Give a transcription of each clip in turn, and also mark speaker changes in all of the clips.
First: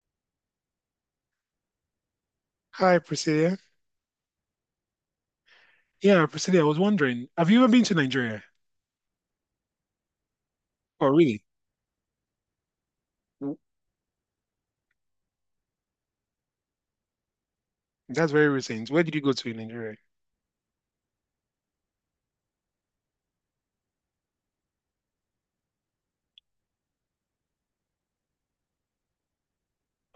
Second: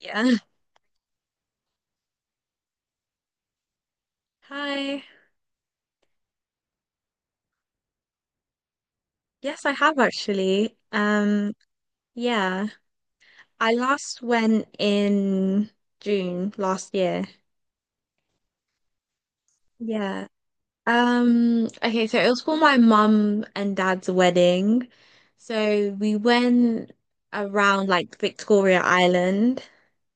Speaker 1: Yeah.
Speaker 2: Hi, Priscilla.
Speaker 1: Hi.
Speaker 2: Yeah, Priscilla, I was wondering, have you ever been to Nigeria?
Speaker 1: Yes, I have actually.
Speaker 2: Oh, really?
Speaker 1: Yeah.
Speaker 2: W-
Speaker 1: I last went in June last year.
Speaker 2: That's very recent. Where did you go to in Nigeria?
Speaker 1: Yeah. Okay, so it was for my mum and dad's wedding. So we went around like Victoria Island.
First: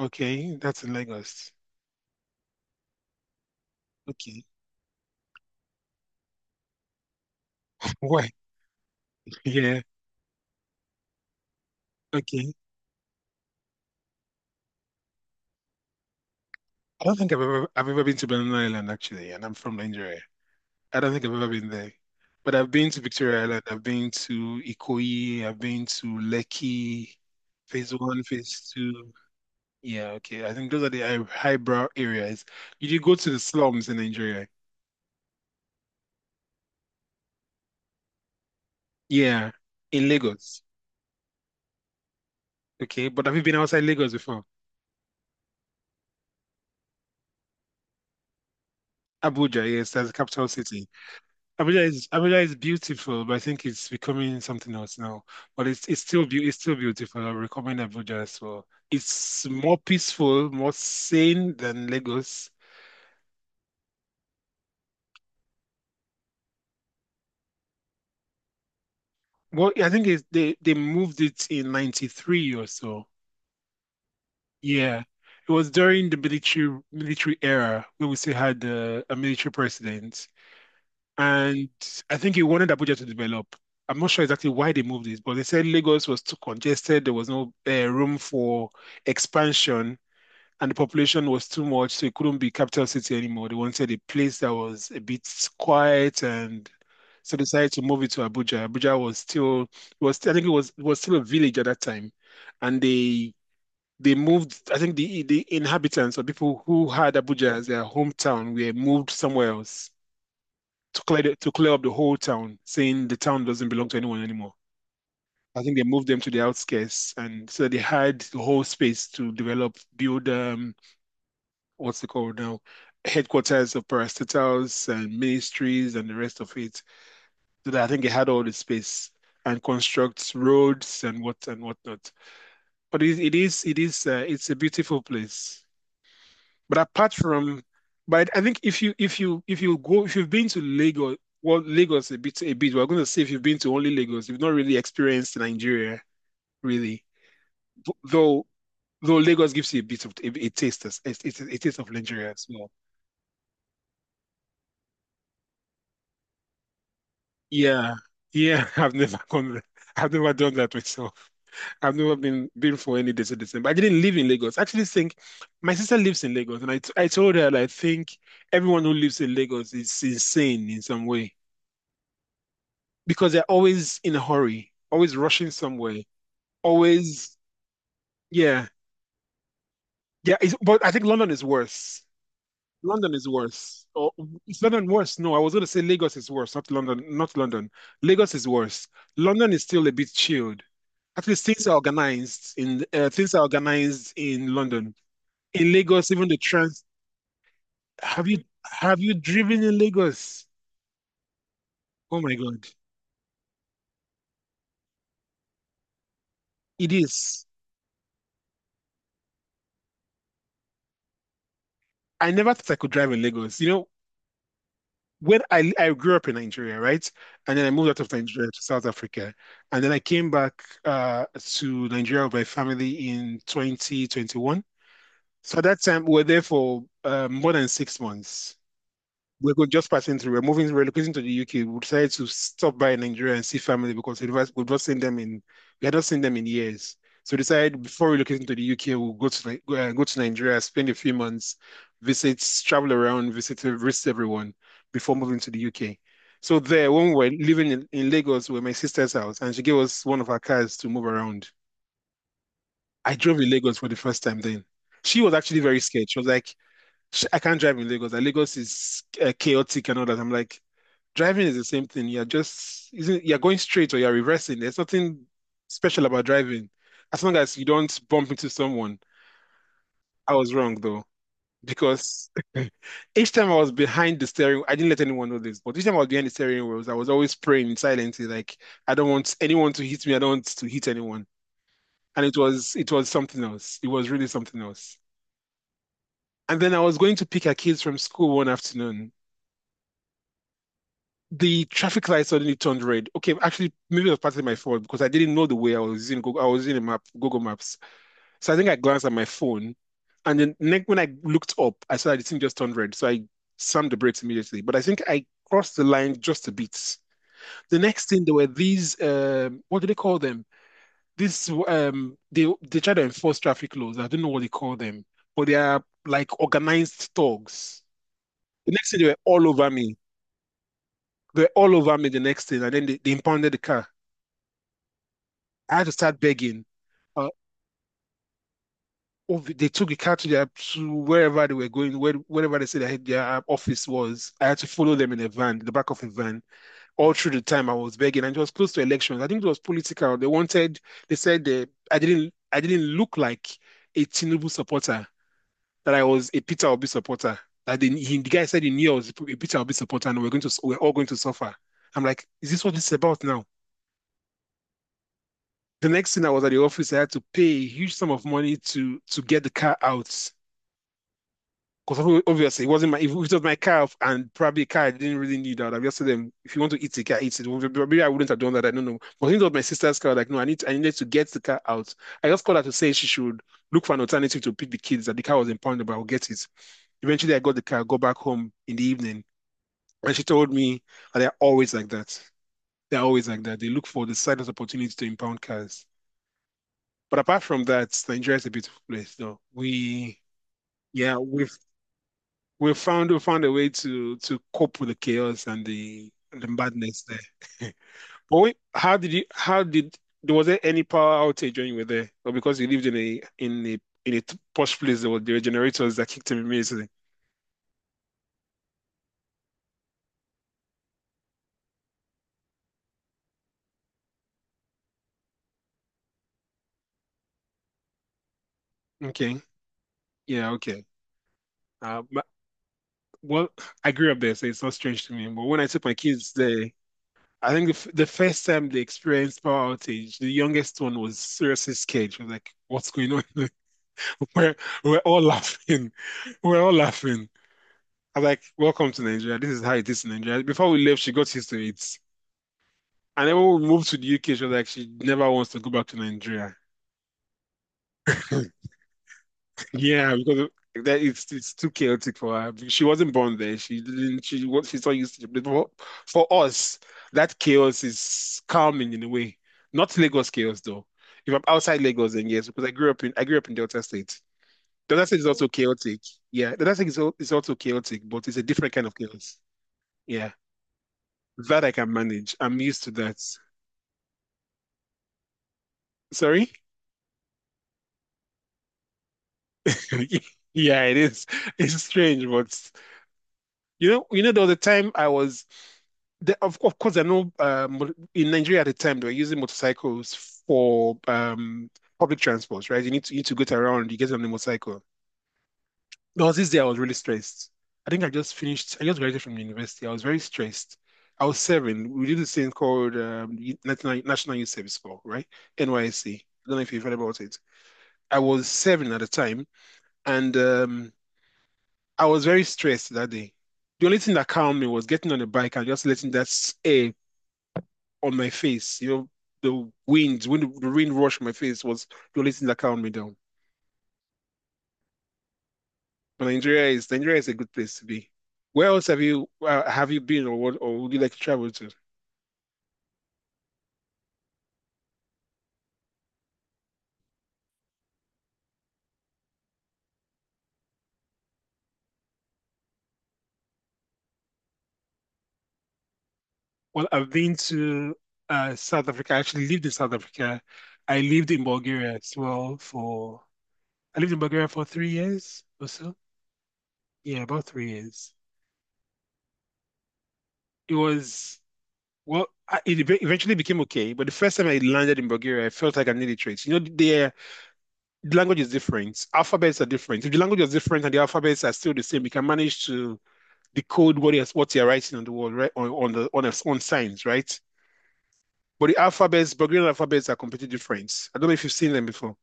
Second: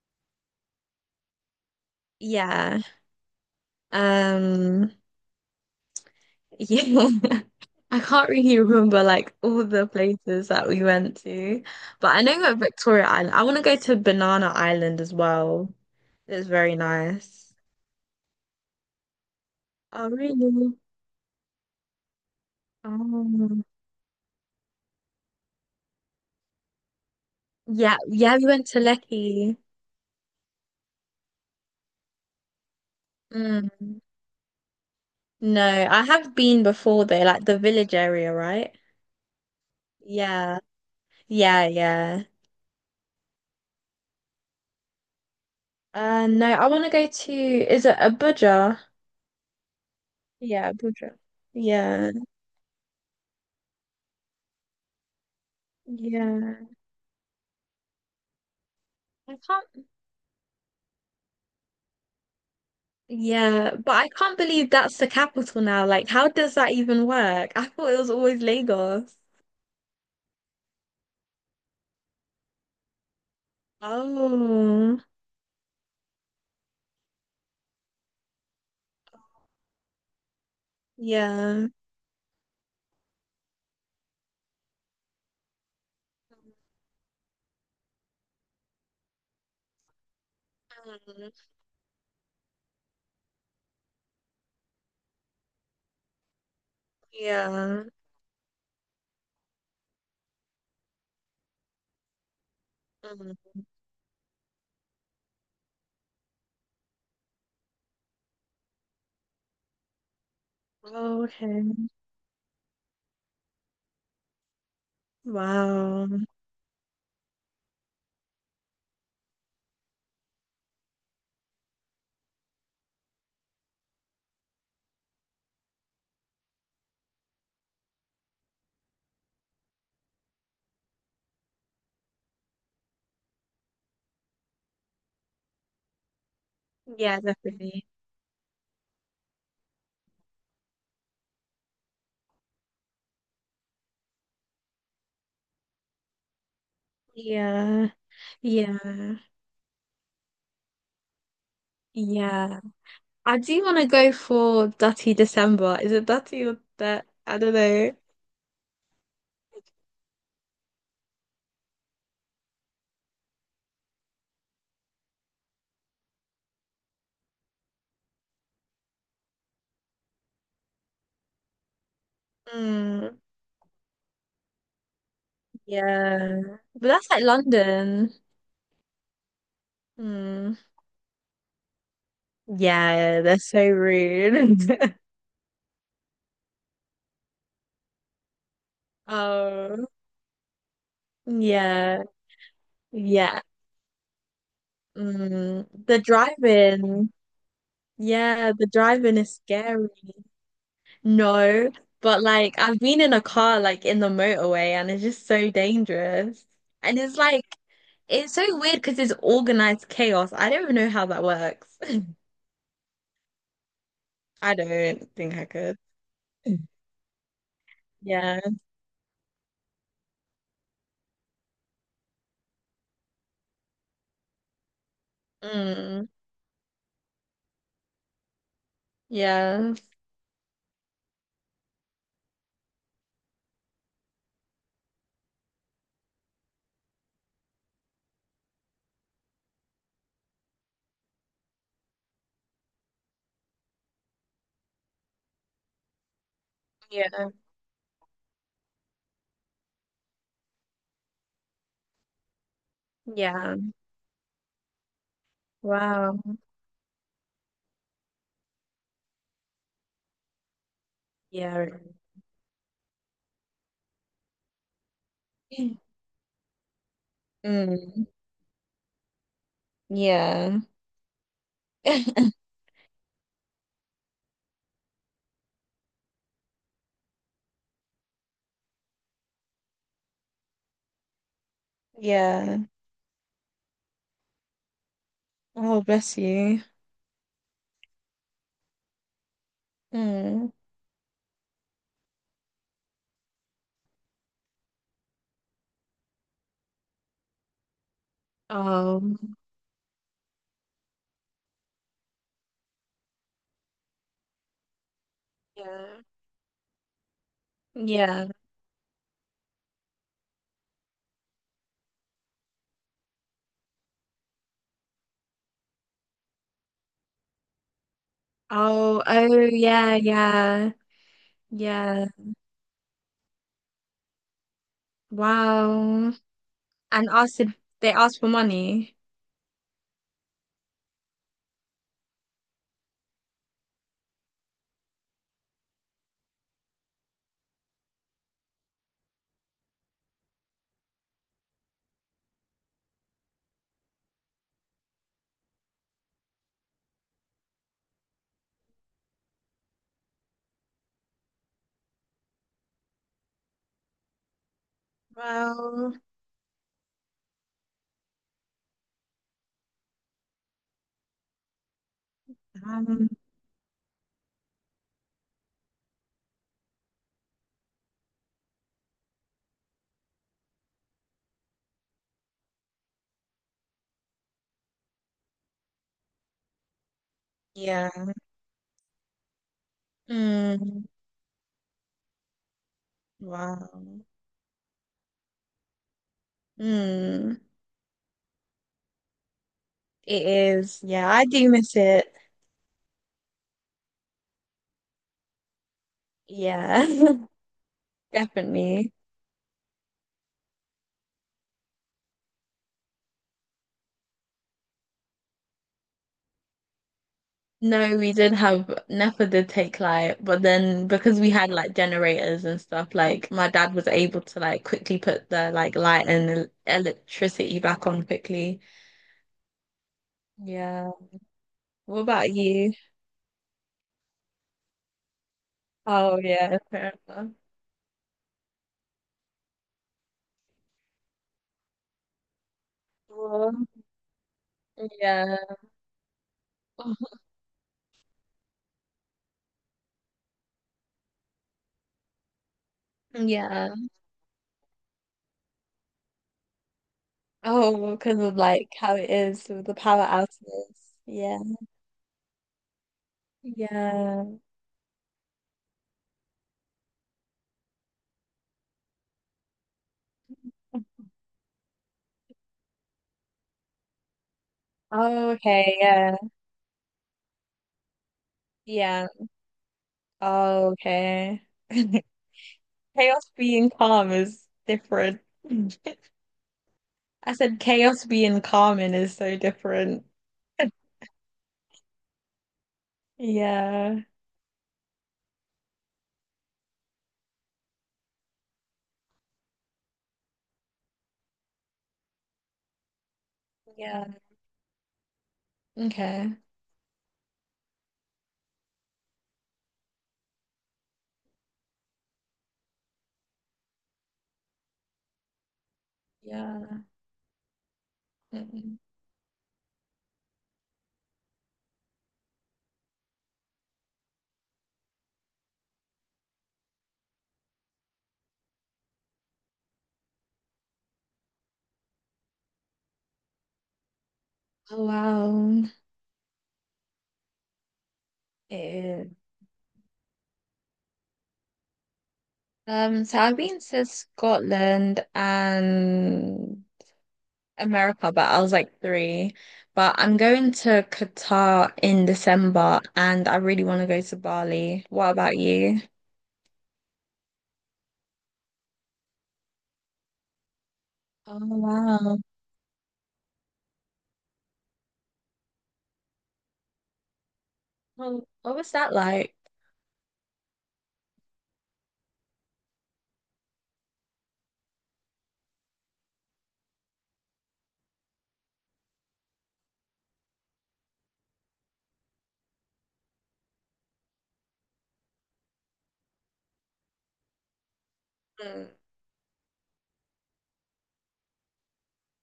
Speaker 2: Okay, that's in Lagos.
Speaker 1: Yeah.
Speaker 2: Okay.
Speaker 1: Um, Yeah. I can't
Speaker 2: Why?
Speaker 1: really remember like all
Speaker 2: Yeah,
Speaker 1: the places that we went to, but I know we
Speaker 2: okay.
Speaker 1: at Victoria Island. I want to go to Banana Island as well. It's very
Speaker 2: I don't think I've
Speaker 1: nice.
Speaker 2: ever I've ever been to Banana Island actually, and I'm from
Speaker 1: Oh,
Speaker 2: Nigeria.
Speaker 1: really?
Speaker 2: I don't think I've ever been there. But I've been to Victoria Island,
Speaker 1: Oh.
Speaker 2: I've been to Ikoyi, I've been to Lekki, phase
Speaker 1: Yeah,
Speaker 2: one,
Speaker 1: yeah, we went
Speaker 2: phase
Speaker 1: to
Speaker 2: two.
Speaker 1: Lecky.
Speaker 2: Yeah, okay. I think those are the high highbrow areas. Did you go to the slums in
Speaker 1: Mm.
Speaker 2: Nigeria?
Speaker 1: No, I have been before though, like the village area, right?
Speaker 2: Yeah, in
Speaker 1: Yeah,
Speaker 2: Lagos.
Speaker 1: yeah, yeah.
Speaker 2: Okay, but have you been outside Lagos before?
Speaker 1: No, I want to go to, is it Abuja?
Speaker 2: Abuja, yes, that's the capital
Speaker 1: Yeah,
Speaker 2: city.
Speaker 1: Abuja.
Speaker 2: Abuja is
Speaker 1: Yeah,
Speaker 2: Abuja is beautiful, but I think it's becoming something else now. But it's
Speaker 1: yeah.
Speaker 2: still beautiful. I recommend Abuja as well.
Speaker 1: I
Speaker 2: It's more
Speaker 1: can't
Speaker 2: peaceful, more sane than Lagos.
Speaker 1: Yeah, but I can't believe that's the capital now. Like, how does that even work? I thought it was always Lagos.
Speaker 2: Well, I think it's, they moved it in '93 or so.
Speaker 1: Oh,
Speaker 2: Yeah, it was during the military era where we still had a military president. And
Speaker 1: yeah.
Speaker 2: I think he wanted Abuja to develop. I'm not sure exactly why they moved it, but they said Lagos was too congested. There was no room for expansion, and the population
Speaker 1: Mm,
Speaker 2: was too much, so it couldn't be capital city anymore. They wanted a place that was a bit quiet, and so they decided to
Speaker 1: yeah.
Speaker 2: move it to Abuja. Abuja was still it was I think it was still a village at that time, and they
Speaker 1: Mm.
Speaker 2: they moved. I think the inhabitants or people who had Abuja as their hometown were moved somewhere else to
Speaker 1: Okay.
Speaker 2: clear up the whole town, saying the town doesn't belong to anyone anymore. I think they moved
Speaker 1: Wow.
Speaker 2: them to the outskirts, and so they had the whole space to develop, build what's it called now, headquarters of parastatals and ministries and the rest of it. So that I think they had all the space and construct roads and whatnot. But it is it's a beautiful place. But apart
Speaker 1: Yeah,
Speaker 2: from,
Speaker 1: definitely.
Speaker 2: but I think if you if you if you go if you've been to Lagos, well, Lagos a bit. We're going to say if you've been to only Lagos, you've not really experienced Nigeria really.
Speaker 1: Yeah.
Speaker 2: Th- Though though
Speaker 1: Yeah.
Speaker 2: Lagos gives you a bit of a taste as a taste of Nigeria as
Speaker 1: Yeah.
Speaker 2: well.
Speaker 1: I do want to go for Dirty December. Is it Dirty or that? I don't
Speaker 2: Yeah,
Speaker 1: know.
Speaker 2: yeah. I've never gone there. I've never done that myself. I've never been for any desert December. I didn't live in Lagos. I actually think my sister lives in Lagos, and I told her that I think everyone who lives in Lagos is insane in some way,
Speaker 1: Mm.
Speaker 2: because they're always in a hurry, always rushing somewhere,
Speaker 1: Yeah. But that's like
Speaker 2: always,
Speaker 1: London.
Speaker 2: yeah, yeah. It's,
Speaker 1: Mm.
Speaker 2: but I think London is worse. London
Speaker 1: Yeah,
Speaker 2: is
Speaker 1: that's so
Speaker 2: worse. Or is London
Speaker 1: rude.
Speaker 2: worse? No, I was going to say Lagos is worse, not London, not London. Lagos is worse. London is still
Speaker 1: Oh,
Speaker 2: a bit chilled. At least
Speaker 1: yeah,
Speaker 2: things
Speaker 1: yeah.
Speaker 2: are organized in London.
Speaker 1: Mm,
Speaker 2: In
Speaker 1: the
Speaker 2: Lagos, even the trans.
Speaker 1: drive-in.
Speaker 2: Have you
Speaker 1: Yeah, the
Speaker 2: have you
Speaker 1: drive-in is
Speaker 2: driven in
Speaker 1: scary.
Speaker 2: Lagos?
Speaker 1: No,
Speaker 2: Oh
Speaker 1: but
Speaker 2: my God,
Speaker 1: I've been in a car like in the motorway, and it's just so dangerous.
Speaker 2: it
Speaker 1: And it's like
Speaker 2: is.
Speaker 1: it's so weird because it's organized chaos. I don't even know how that works.
Speaker 2: I never thought I could drive in Lagos. You know,
Speaker 1: I don't think
Speaker 2: when
Speaker 1: I
Speaker 2: I
Speaker 1: could.
Speaker 2: I grew up in Nigeria, right? And then I moved out of
Speaker 1: Yeah.
Speaker 2: Nigeria to South Africa. And then I came back to Nigeria with my family in 2021. So at that time
Speaker 1: Mm,
Speaker 2: we were there for more than 6 months. We were
Speaker 1: yeah.
Speaker 2: just passing through. We're moving, relocating to the UK. We decided to stop by in Nigeria and see family because we had not seen them in years. So we decided before relocating to the UK, we'll go to Nigeria, spend a few months, visit, travel around, visit everyone before moving to the UK. So there, when we
Speaker 1: Yeah.
Speaker 2: were living in Lagos, we were my sister's house, and she gave us one of her cars to move around. I drove in
Speaker 1: Yeah.
Speaker 2: Lagos for the first time then. She was actually very scared. She was
Speaker 1: Wow.
Speaker 2: like, I can't drive in Lagos. Like, Lagos is chaotic and all that. I'm like, driving is the
Speaker 1: Yeah.
Speaker 2: same thing. You're just isn't you're going straight or you're reversing. There's nothing special about driving, as long as you
Speaker 1: Mm,
Speaker 2: don't bump into someone. I was
Speaker 1: yeah.
Speaker 2: wrong though, because each time I was behind the steering, I didn't let anyone know this, but each time I was behind the steering wheels, I was always praying silently, like I don't want anyone to hit me. I don't want to hit anyone. And it
Speaker 1: Yeah.
Speaker 2: was it was something else. It was really something else.
Speaker 1: Oh, bless
Speaker 2: And
Speaker 1: you.
Speaker 2: then I was going to pick her kids from school one afternoon.
Speaker 1: Mm.
Speaker 2: The traffic light suddenly turned red. Okay, actually, maybe it was partly my fault because I didn't know the way. I was using Google. I was using a map, Google Maps. So I think I
Speaker 1: Oh,
Speaker 2: glanced at my phone, and then next when I looked up, I saw that the thing just turned red. So I slammed the brakes immediately. But I think I crossed the
Speaker 1: yeah.
Speaker 2: line just a bit. The next thing
Speaker 1: Yeah.
Speaker 2: there were these what do they call them? This they try to enforce traffic laws. I don't know what they call them, but they are like organized thugs. The next thing
Speaker 1: Oh,
Speaker 2: they were
Speaker 1: oh,
Speaker 2: all over
Speaker 1: yeah,
Speaker 2: me.
Speaker 1: yeah,
Speaker 2: They were all over
Speaker 1: yeah.
Speaker 2: me the next thing, and then they impounded the car. I had to
Speaker 1: Wow.
Speaker 2: start begging.
Speaker 1: And
Speaker 2: Uh,
Speaker 1: asked if they asked for money.
Speaker 2: they took the car to their to wherever they were going, wherever they said their office was. I had to follow them in a van, the back of a van, all through the time I was begging. And it was close to elections. I think it was political. They wanted. They said they, I didn't. I didn't look like a Tinubu supporter. That I was a Peter Obi supporter. That the guy said he knew I was a Peter Obi supporter, and we're all going to suffer. I'm like, is this what this is about now? The
Speaker 1: Well,
Speaker 2: next thing I was at the office, I had to pay a huge sum of money to get the car out. Because obviously, it wasn't my,
Speaker 1: um,
Speaker 2: if it was my car and probably a car I didn't really need, I would have just told them, if you want to eat the car, eat it. Maybe I wouldn't have done that. I don't know. But since it was my sister's car, like, no, I needed to get the car out. I just called her to say she should look for an alternative to pick the kids, that the car was impounded, but I'll get it. Eventually, I got the car, go
Speaker 1: yeah.
Speaker 2: back home in the evening, and she told me,
Speaker 1: Mm.
Speaker 2: and they're always like that. They're always like that. They look
Speaker 1: Wow.
Speaker 2: for the slightest opportunity to impound cars. But
Speaker 1: Mm.
Speaker 2: apart from that, Nigeria is a beautiful place, though.
Speaker 1: It is. Yeah,
Speaker 2: Yeah,
Speaker 1: I do
Speaker 2: we've
Speaker 1: miss it.
Speaker 2: we found a way to cope with the chaos and the
Speaker 1: Yeah,
Speaker 2: madness there. But wait,
Speaker 1: definitely.
Speaker 2: how did there was there any power outage when you were there? Or because you lived in a posh place there were generators that kicked in immediately.
Speaker 1: No, we did have NEPA did take light, but then because we had like generators and stuff, like my dad was able to like quickly put the like light and electricity back on quickly.
Speaker 2: Okay. Yeah, okay.
Speaker 1: Yeah. What
Speaker 2: Uh, but,
Speaker 1: about you?
Speaker 2: well, I grew up there, so it's not strange to me. But when I took my
Speaker 1: Oh
Speaker 2: kids
Speaker 1: yeah,
Speaker 2: there,
Speaker 1: fair enough.
Speaker 2: I think the first time they experienced power outage, the youngest one was seriously scared. She was like, "What's going on?"
Speaker 1: Well,
Speaker 2: We're we're all
Speaker 1: yeah.
Speaker 2: laughing. We're all laughing. I'm like, welcome to Nigeria. This is how it is in Nigeria. Before we left, she got used to it. And then when we
Speaker 1: Yeah.
Speaker 2: moved to the UK, she was like, she never wants to go back to Nigeria.
Speaker 1: Oh, because of like how it is with the power
Speaker 2: Yeah, because
Speaker 1: outages.
Speaker 2: that it's
Speaker 1: Yeah.
Speaker 2: it's too chaotic for her. She wasn't born there. She didn't.
Speaker 1: Yeah.
Speaker 2: She what she's not used to it. But for us, that chaos is calming in a way. Not Lagos chaos though. If I'm outside Lagos, then yes, because I grew up in Delta State. Delta State is
Speaker 1: Oh,
Speaker 2: also
Speaker 1: okay.
Speaker 2: chaotic.
Speaker 1: Yeah.
Speaker 2: Yeah, Delta State is also chaotic, but it's a different kind of
Speaker 1: Yeah.
Speaker 2: chaos. Yeah.
Speaker 1: Oh, okay.
Speaker 2: That I can manage. I'm used to that.
Speaker 1: Chaos being calm is different.
Speaker 2: Sorry?
Speaker 1: I said chaos being common is so different.
Speaker 2: Yeah, it is. It's strange, but
Speaker 1: Yeah.
Speaker 2: there was a time I was of course, I know in Nigeria at the time they were using motorcycles for public transport, right? You need to get around, you
Speaker 1: Yeah.
Speaker 2: get on the motorcycle. There was
Speaker 1: Okay.
Speaker 2: this day I was really stressed. I think I just finished, I just graduated from university. I was very stressed. I was serving. We did this thing called National Youth Service Corps, right? NYSC. Don't know if you've
Speaker 1: Yeah.
Speaker 2: heard about it. I was
Speaker 1: Mm.
Speaker 2: 7 at the time, and I was very stressed that day. The only thing that calmed me was getting on the bike and just letting air on my face. You know, the wind, when the wind rushed my face was the only thing that calmed me down.
Speaker 1: Oh, wow.
Speaker 2: But Nigeria is a good place to be.
Speaker 1: It
Speaker 2: Where else
Speaker 1: is.
Speaker 2: have you been, or would you like to travel to?
Speaker 1: So I've been to Scotland and America, but I was like three. But I'm going to Qatar in December and I really want to go to Bali. What about you?
Speaker 2: Well, I've been to South Africa. I actually lived in South Africa. I lived
Speaker 1: Oh,
Speaker 2: in Bulgaria as
Speaker 1: wow.
Speaker 2: well for, I lived in Bulgaria for 3 years or so. Yeah, about 3 years.
Speaker 1: Well, what was that like?
Speaker 2: It was, well, eventually became okay. But the first time I landed in Bulgaria, I felt like an illiterate. You know, the language is different. Alphabets are different. If the language is different and the alphabets are still the same, you can manage to decode what you're writing on the wall, right? On signs, right? But
Speaker 1: Mm,
Speaker 2: the alphabets, Bulgarian alphabets are completely different. I don't know if you've seen them before.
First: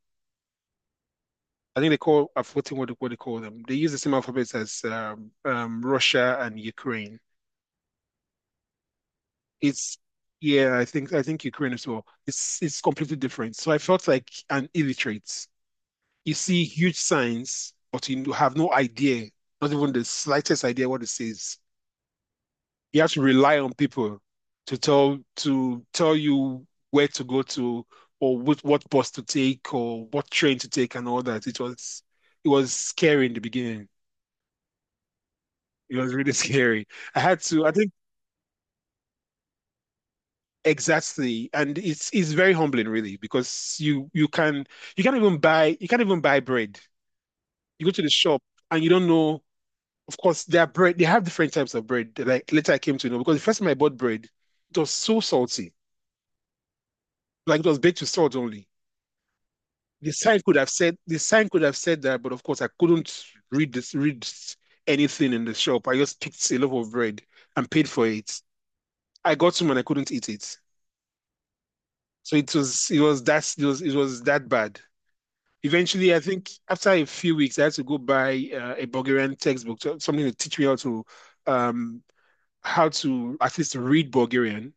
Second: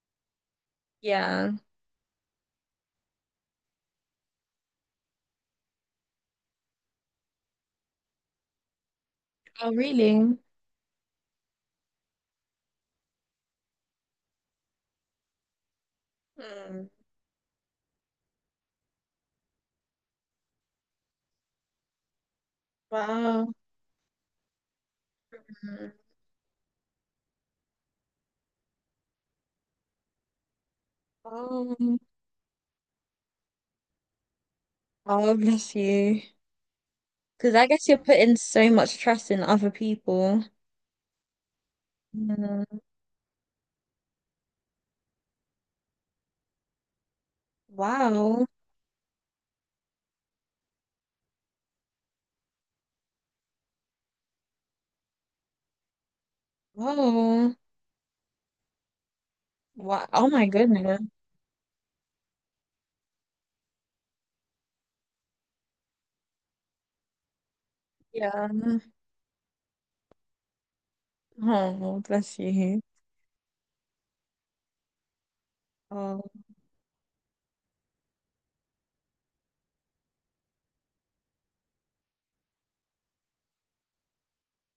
Speaker 1: yeah.
Speaker 2: I think they call, I've forgotten what, they- What they call them, they use the same alphabets as Russia and Ukraine.
Speaker 1: Oh,
Speaker 2: It's,
Speaker 1: really?
Speaker 2: yeah, I think Ukraine as well. It's completely different. So I felt like an illiterate. You see
Speaker 1: Mm,
Speaker 2: huge signs, but you have no idea, not even the slightest idea what it says. You have to
Speaker 1: wow.
Speaker 2: rely on people to
Speaker 1: Mm.
Speaker 2: tell you where to go to, or what bus to take or what train to take and all that.
Speaker 1: Oh, um,
Speaker 2: It was scary in the beginning.
Speaker 1: oh, bless
Speaker 2: It was
Speaker 1: you.
Speaker 2: really scary. I had
Speaker 1: Because
Speaker 2: to,
Speaker 1: I
Speaker 2: I
Speaker 1: guess
Speaker 2: think.
Speaker 1: you're putting so much trust in other people.
Speaker 2: Exactly. And it's very
Speaker 1: Mm,
Speaker 2: humbling really, because you can you can't even buy bread. You go to the shop
Speaker 1: wow.
Speaker 2: and you don't know. Of course, their bread they have different types of bread. Like later I came to know, because the first time I bought bread, it was so salty.
Speaker 1: Oh,
Speaker 2: Like it was baked with salt only.
Speaker 1: wow. Oh my goodness.
Speaker 2: The sign could have said that, but of course I couldn't read anything in the shop. I just picked a loaf of bread and paid for it.
Speaker 1: Yeah.
Speaker 2: I got home and I couldn't eat it.
Speaker 1: Oh,
Speaker 2: So
Speaker 1: bless
Speaker 2: it
Speaker 1: you.
Speaker 2: was, it was that it was that bad. Eventually, I
Speaker 1: Oh,
Speaker 2: think after a few weeks, I had to go buy a Bulgarian textbook, something to teach me um, how to at least read Bulgarian.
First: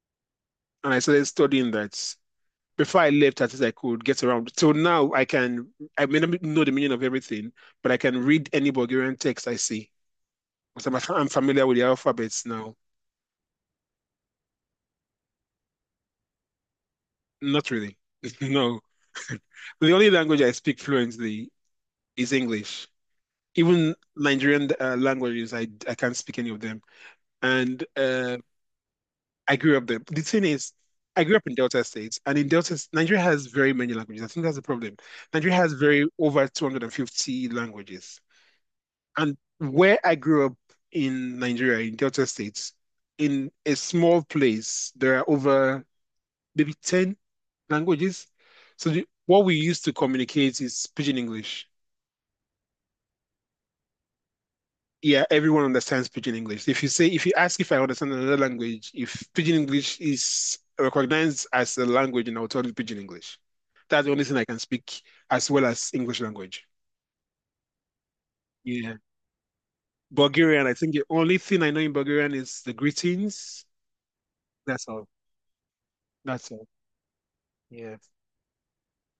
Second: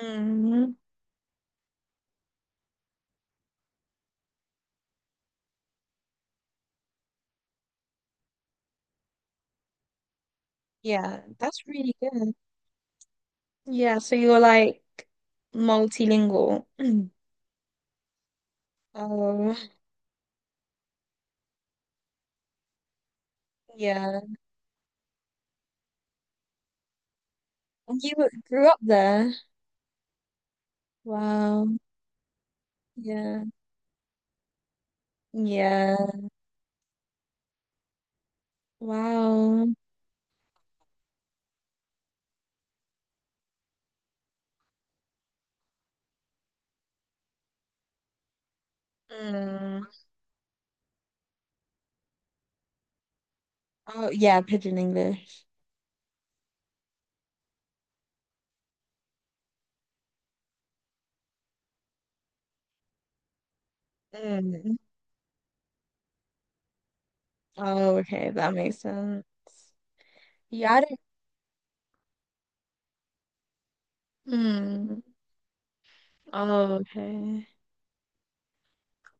Speaker 1: mm,
Speaker 2: And I started studying that. Before I left, at least I could get around. So now I can, I may not know the meaning of everything, but I can read any Bulgarian text I see. Because
Speaker 1: yeah,
Speaker 2: I'm
Speaker 1: that's
Speaker 2: familiar with the
Speaker 1: really good.
Speaker 2: alphabets now.
Speaker 1: Yeah, so you're like multilingual.
Speaker 2: Not really. No.
Speaker 1: Oh,
Speaker 2: The only language I speak fluently is English. Even
Speaker 1: yeah.
Speaker 2: Nigerian languages, I can't speak any of them. And
Speaker 1: And you grew up there.
Speaker 2: I grew up there. The thing is, I grew up in
Speaker 1: Wow.
Speaker 2: Delta State, and in Delta, Nigeria
Speaker 1: Yeah.
Speaker 2: has very many languages. I think that's the problem. Nigeria has
Speaker 1: Yeah.
Speaker 2: very over 250 languages. And
Speaker 1: Wow.
Speaker 2: where I grew up in Nigeria, in Delta States, in a small place, there are over maybe 10 languages. So what we used
Speaker 1: Mm,
Speaker 2: to communicate is Pidgin English.
Speaker 1: Oh, yeah, Pigeon
Speaker 2: Yeah,
Speaker 1: English.
Speaker 2: everyone understands Pidgin English. If you ask if I understand another language, if Pidgin English is recognized as a language, then I'll tell you Pidgin English. That's the only thing I can
Speaker 1: Mm,
Speaker 2: speak, as well as English language.
Speaker 1: oh, okay, that makes
Speaker 2: Yeah.
Speaker 1: sense.
Speaker 2: Bulgarian,
Speaker 1: Yeah,
Speaker 2: I
Speaker 1: I
Speaker 2: think
Speaker 1: didn't.
Speaker 2: the only thing I know in Bulgarian is the greetings. That's
Speaker 1: Hmm.
Speaker 2: all. That's all.
Speaker 1: Oh, okay.
Speaker 2: Yeah.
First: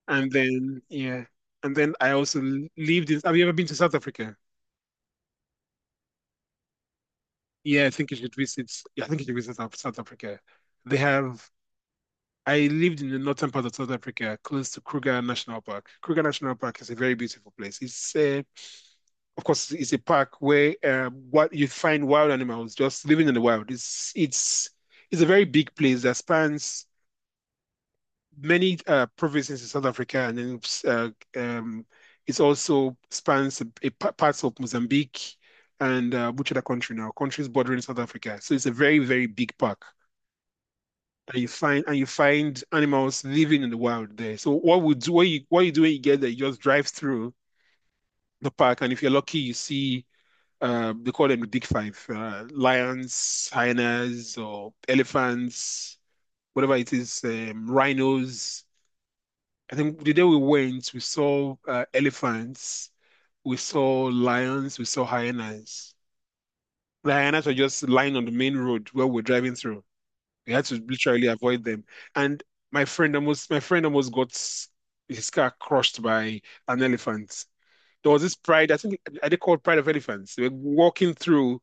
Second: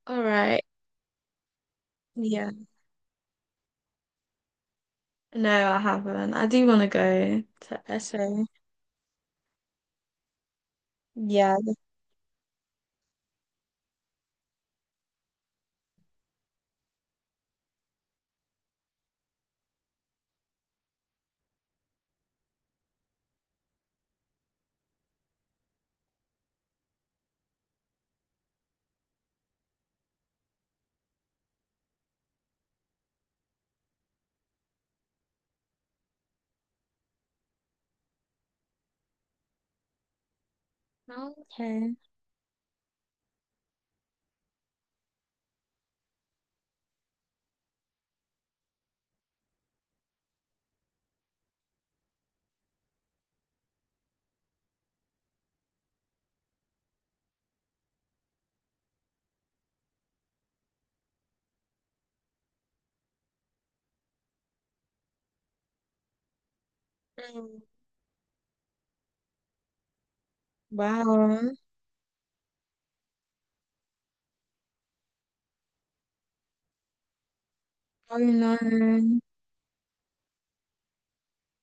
Speaker 1: All
Speaker 2: And
Speaker 1: right.
Speaker 2: then, yeah. And then I also
Speaker 1: Yeah.
Speaker 2: lived in — have you ever been to South Africa?
Speaker 1: No, I haven't. I do want to go
Speaker 2: Yeah, I
Speaker 1: to
Speaker 2: think you should
Speaker 1: SA.
Speaker 2: visit. Yeah, I think you should visit South Africa. They have —
Speaker 1: Yeah.
Speaker 2: I lived in the northern part of South Africa, close to Kruger National Park. Kruger National Park is a very beautiful place. It's, of course, it's a park where what you find wild animals just living in the wild. It's it's a very big place that spans many provinces in South Africa, and then uh, um, it also spans a parts of Mozambique and which other country now? Countries bordering South Africa. So it's a very very big park.
Speaker 1: Oh, okay.
Speaker 2: And you find animals living in the wild there. So what you do when you get there, you just drive through the park, and if you're lucky, you see they call them the big five: lions, hyenas, or elephants, whatever it is, rhinos. I think the day we went, we saw elephants, we saw lions, we saw hyenas. The hyenas were
Speaker 1: Mm,
Speaker 2: just lying on the main road where we're driving through. We had to literally
Speaker 1: wow.
Speaker 2: avoid them. And my friend almost got his car crushed by an elephant. There
Speaker 1: Oh
Speaker 2: was this
Speaker 1: no.
Speaker 2: pride — I think, are they called pride of elephants? They were walking through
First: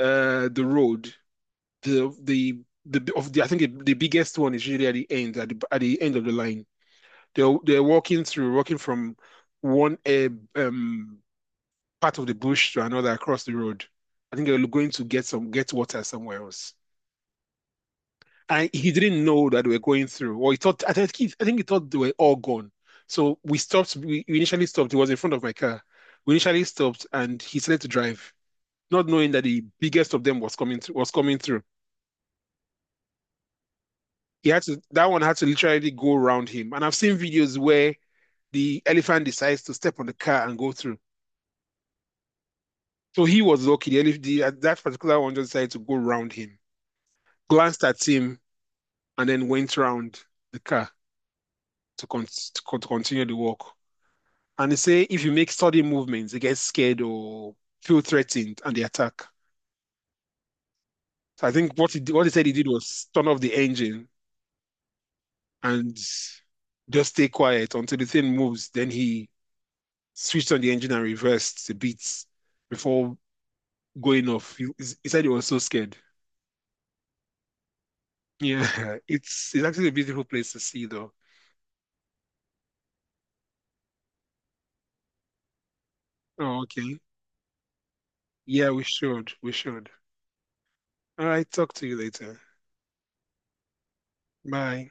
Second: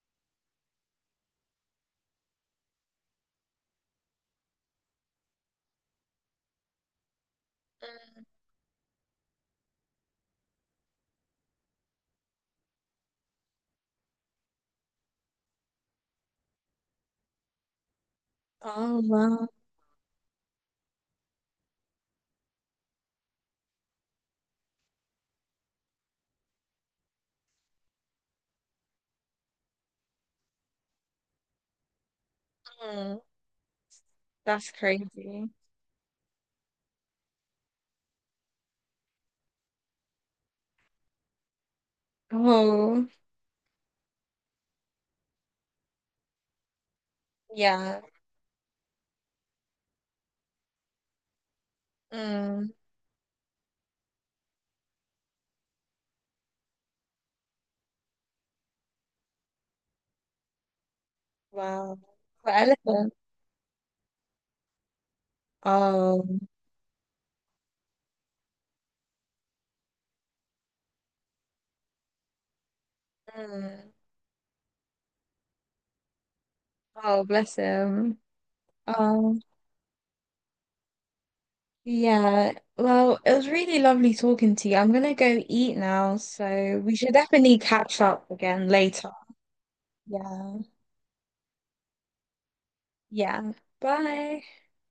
Speaker 2: the road. The of the I think The biggest one is usually at the end of the line. They're walking through, walking from one um part of the bush to another across the road. I think they were going to get water somewhere else. And he
Speaker 1: Oh
Speaker 2: didn't know
Speaker 1: wow.
Speaker 2: that we were going through. Or he thought, I think he thought they were all gone. So we stopped. We initially stopped. He was in front of my car. We initially stopped, and he started to drive, not knowing that the biggest of them was coming through. Was coming through.
Speaker 1: Mm.
Speaker 2: He had
Speaker 1: That's
Speaker 2: to. That one had to
Speaker 1: crazy.
Speaker 2: literally go around him. And I've seen videos where the elephant decides to step on the car and go through.
Speaker 1: Oh
Speaker 2: So he was lucky. The, elef- the That particular one just decided to go around him, glanced
Speaker 1: yeah.
Speaker 2: at him, and then went around the car to
Speaker 1: Mm,
Speaker 2: continue the walk. And they say if you make sudden movements, they get scared or feel threatened and they attack. So I think
Speaker 1: wow.
Speaker 2: what he said
Speaker 1: For
Speaker 2: he did was
Speaker 1: elephant.
Speaker 2: turn off the engine and
Speaker 1: Oh.
Speaker 2: just stay quiet until the thing moves. Then he switched on the engine and reversed the beats before
Speaker 1: Mm.
Speaker 2: going off. He said he was so scared.
Speaker 1: Oh, bless him.
Speaker 2: Yeah,
Speaker 1: Um,
Speaker 2: it's actually a beautiful place to see though.
Speaker 1: yeah. Well, it was really lovely talking to you. I'm gonna go eat now,
Speaker 2: Oh,
Speaker 1: so we
Speaker 2: okay.
Speaker 1: should definitely catch up again
Speaker 2: Yeah, we
Speaker 1: later.
Speaker 2: should. We should.
Speaker 1: Yeah.
Speaker 2: All right, talk to you later.
Speaker 1: Yeah. Bye.
Speaker 2: Bye.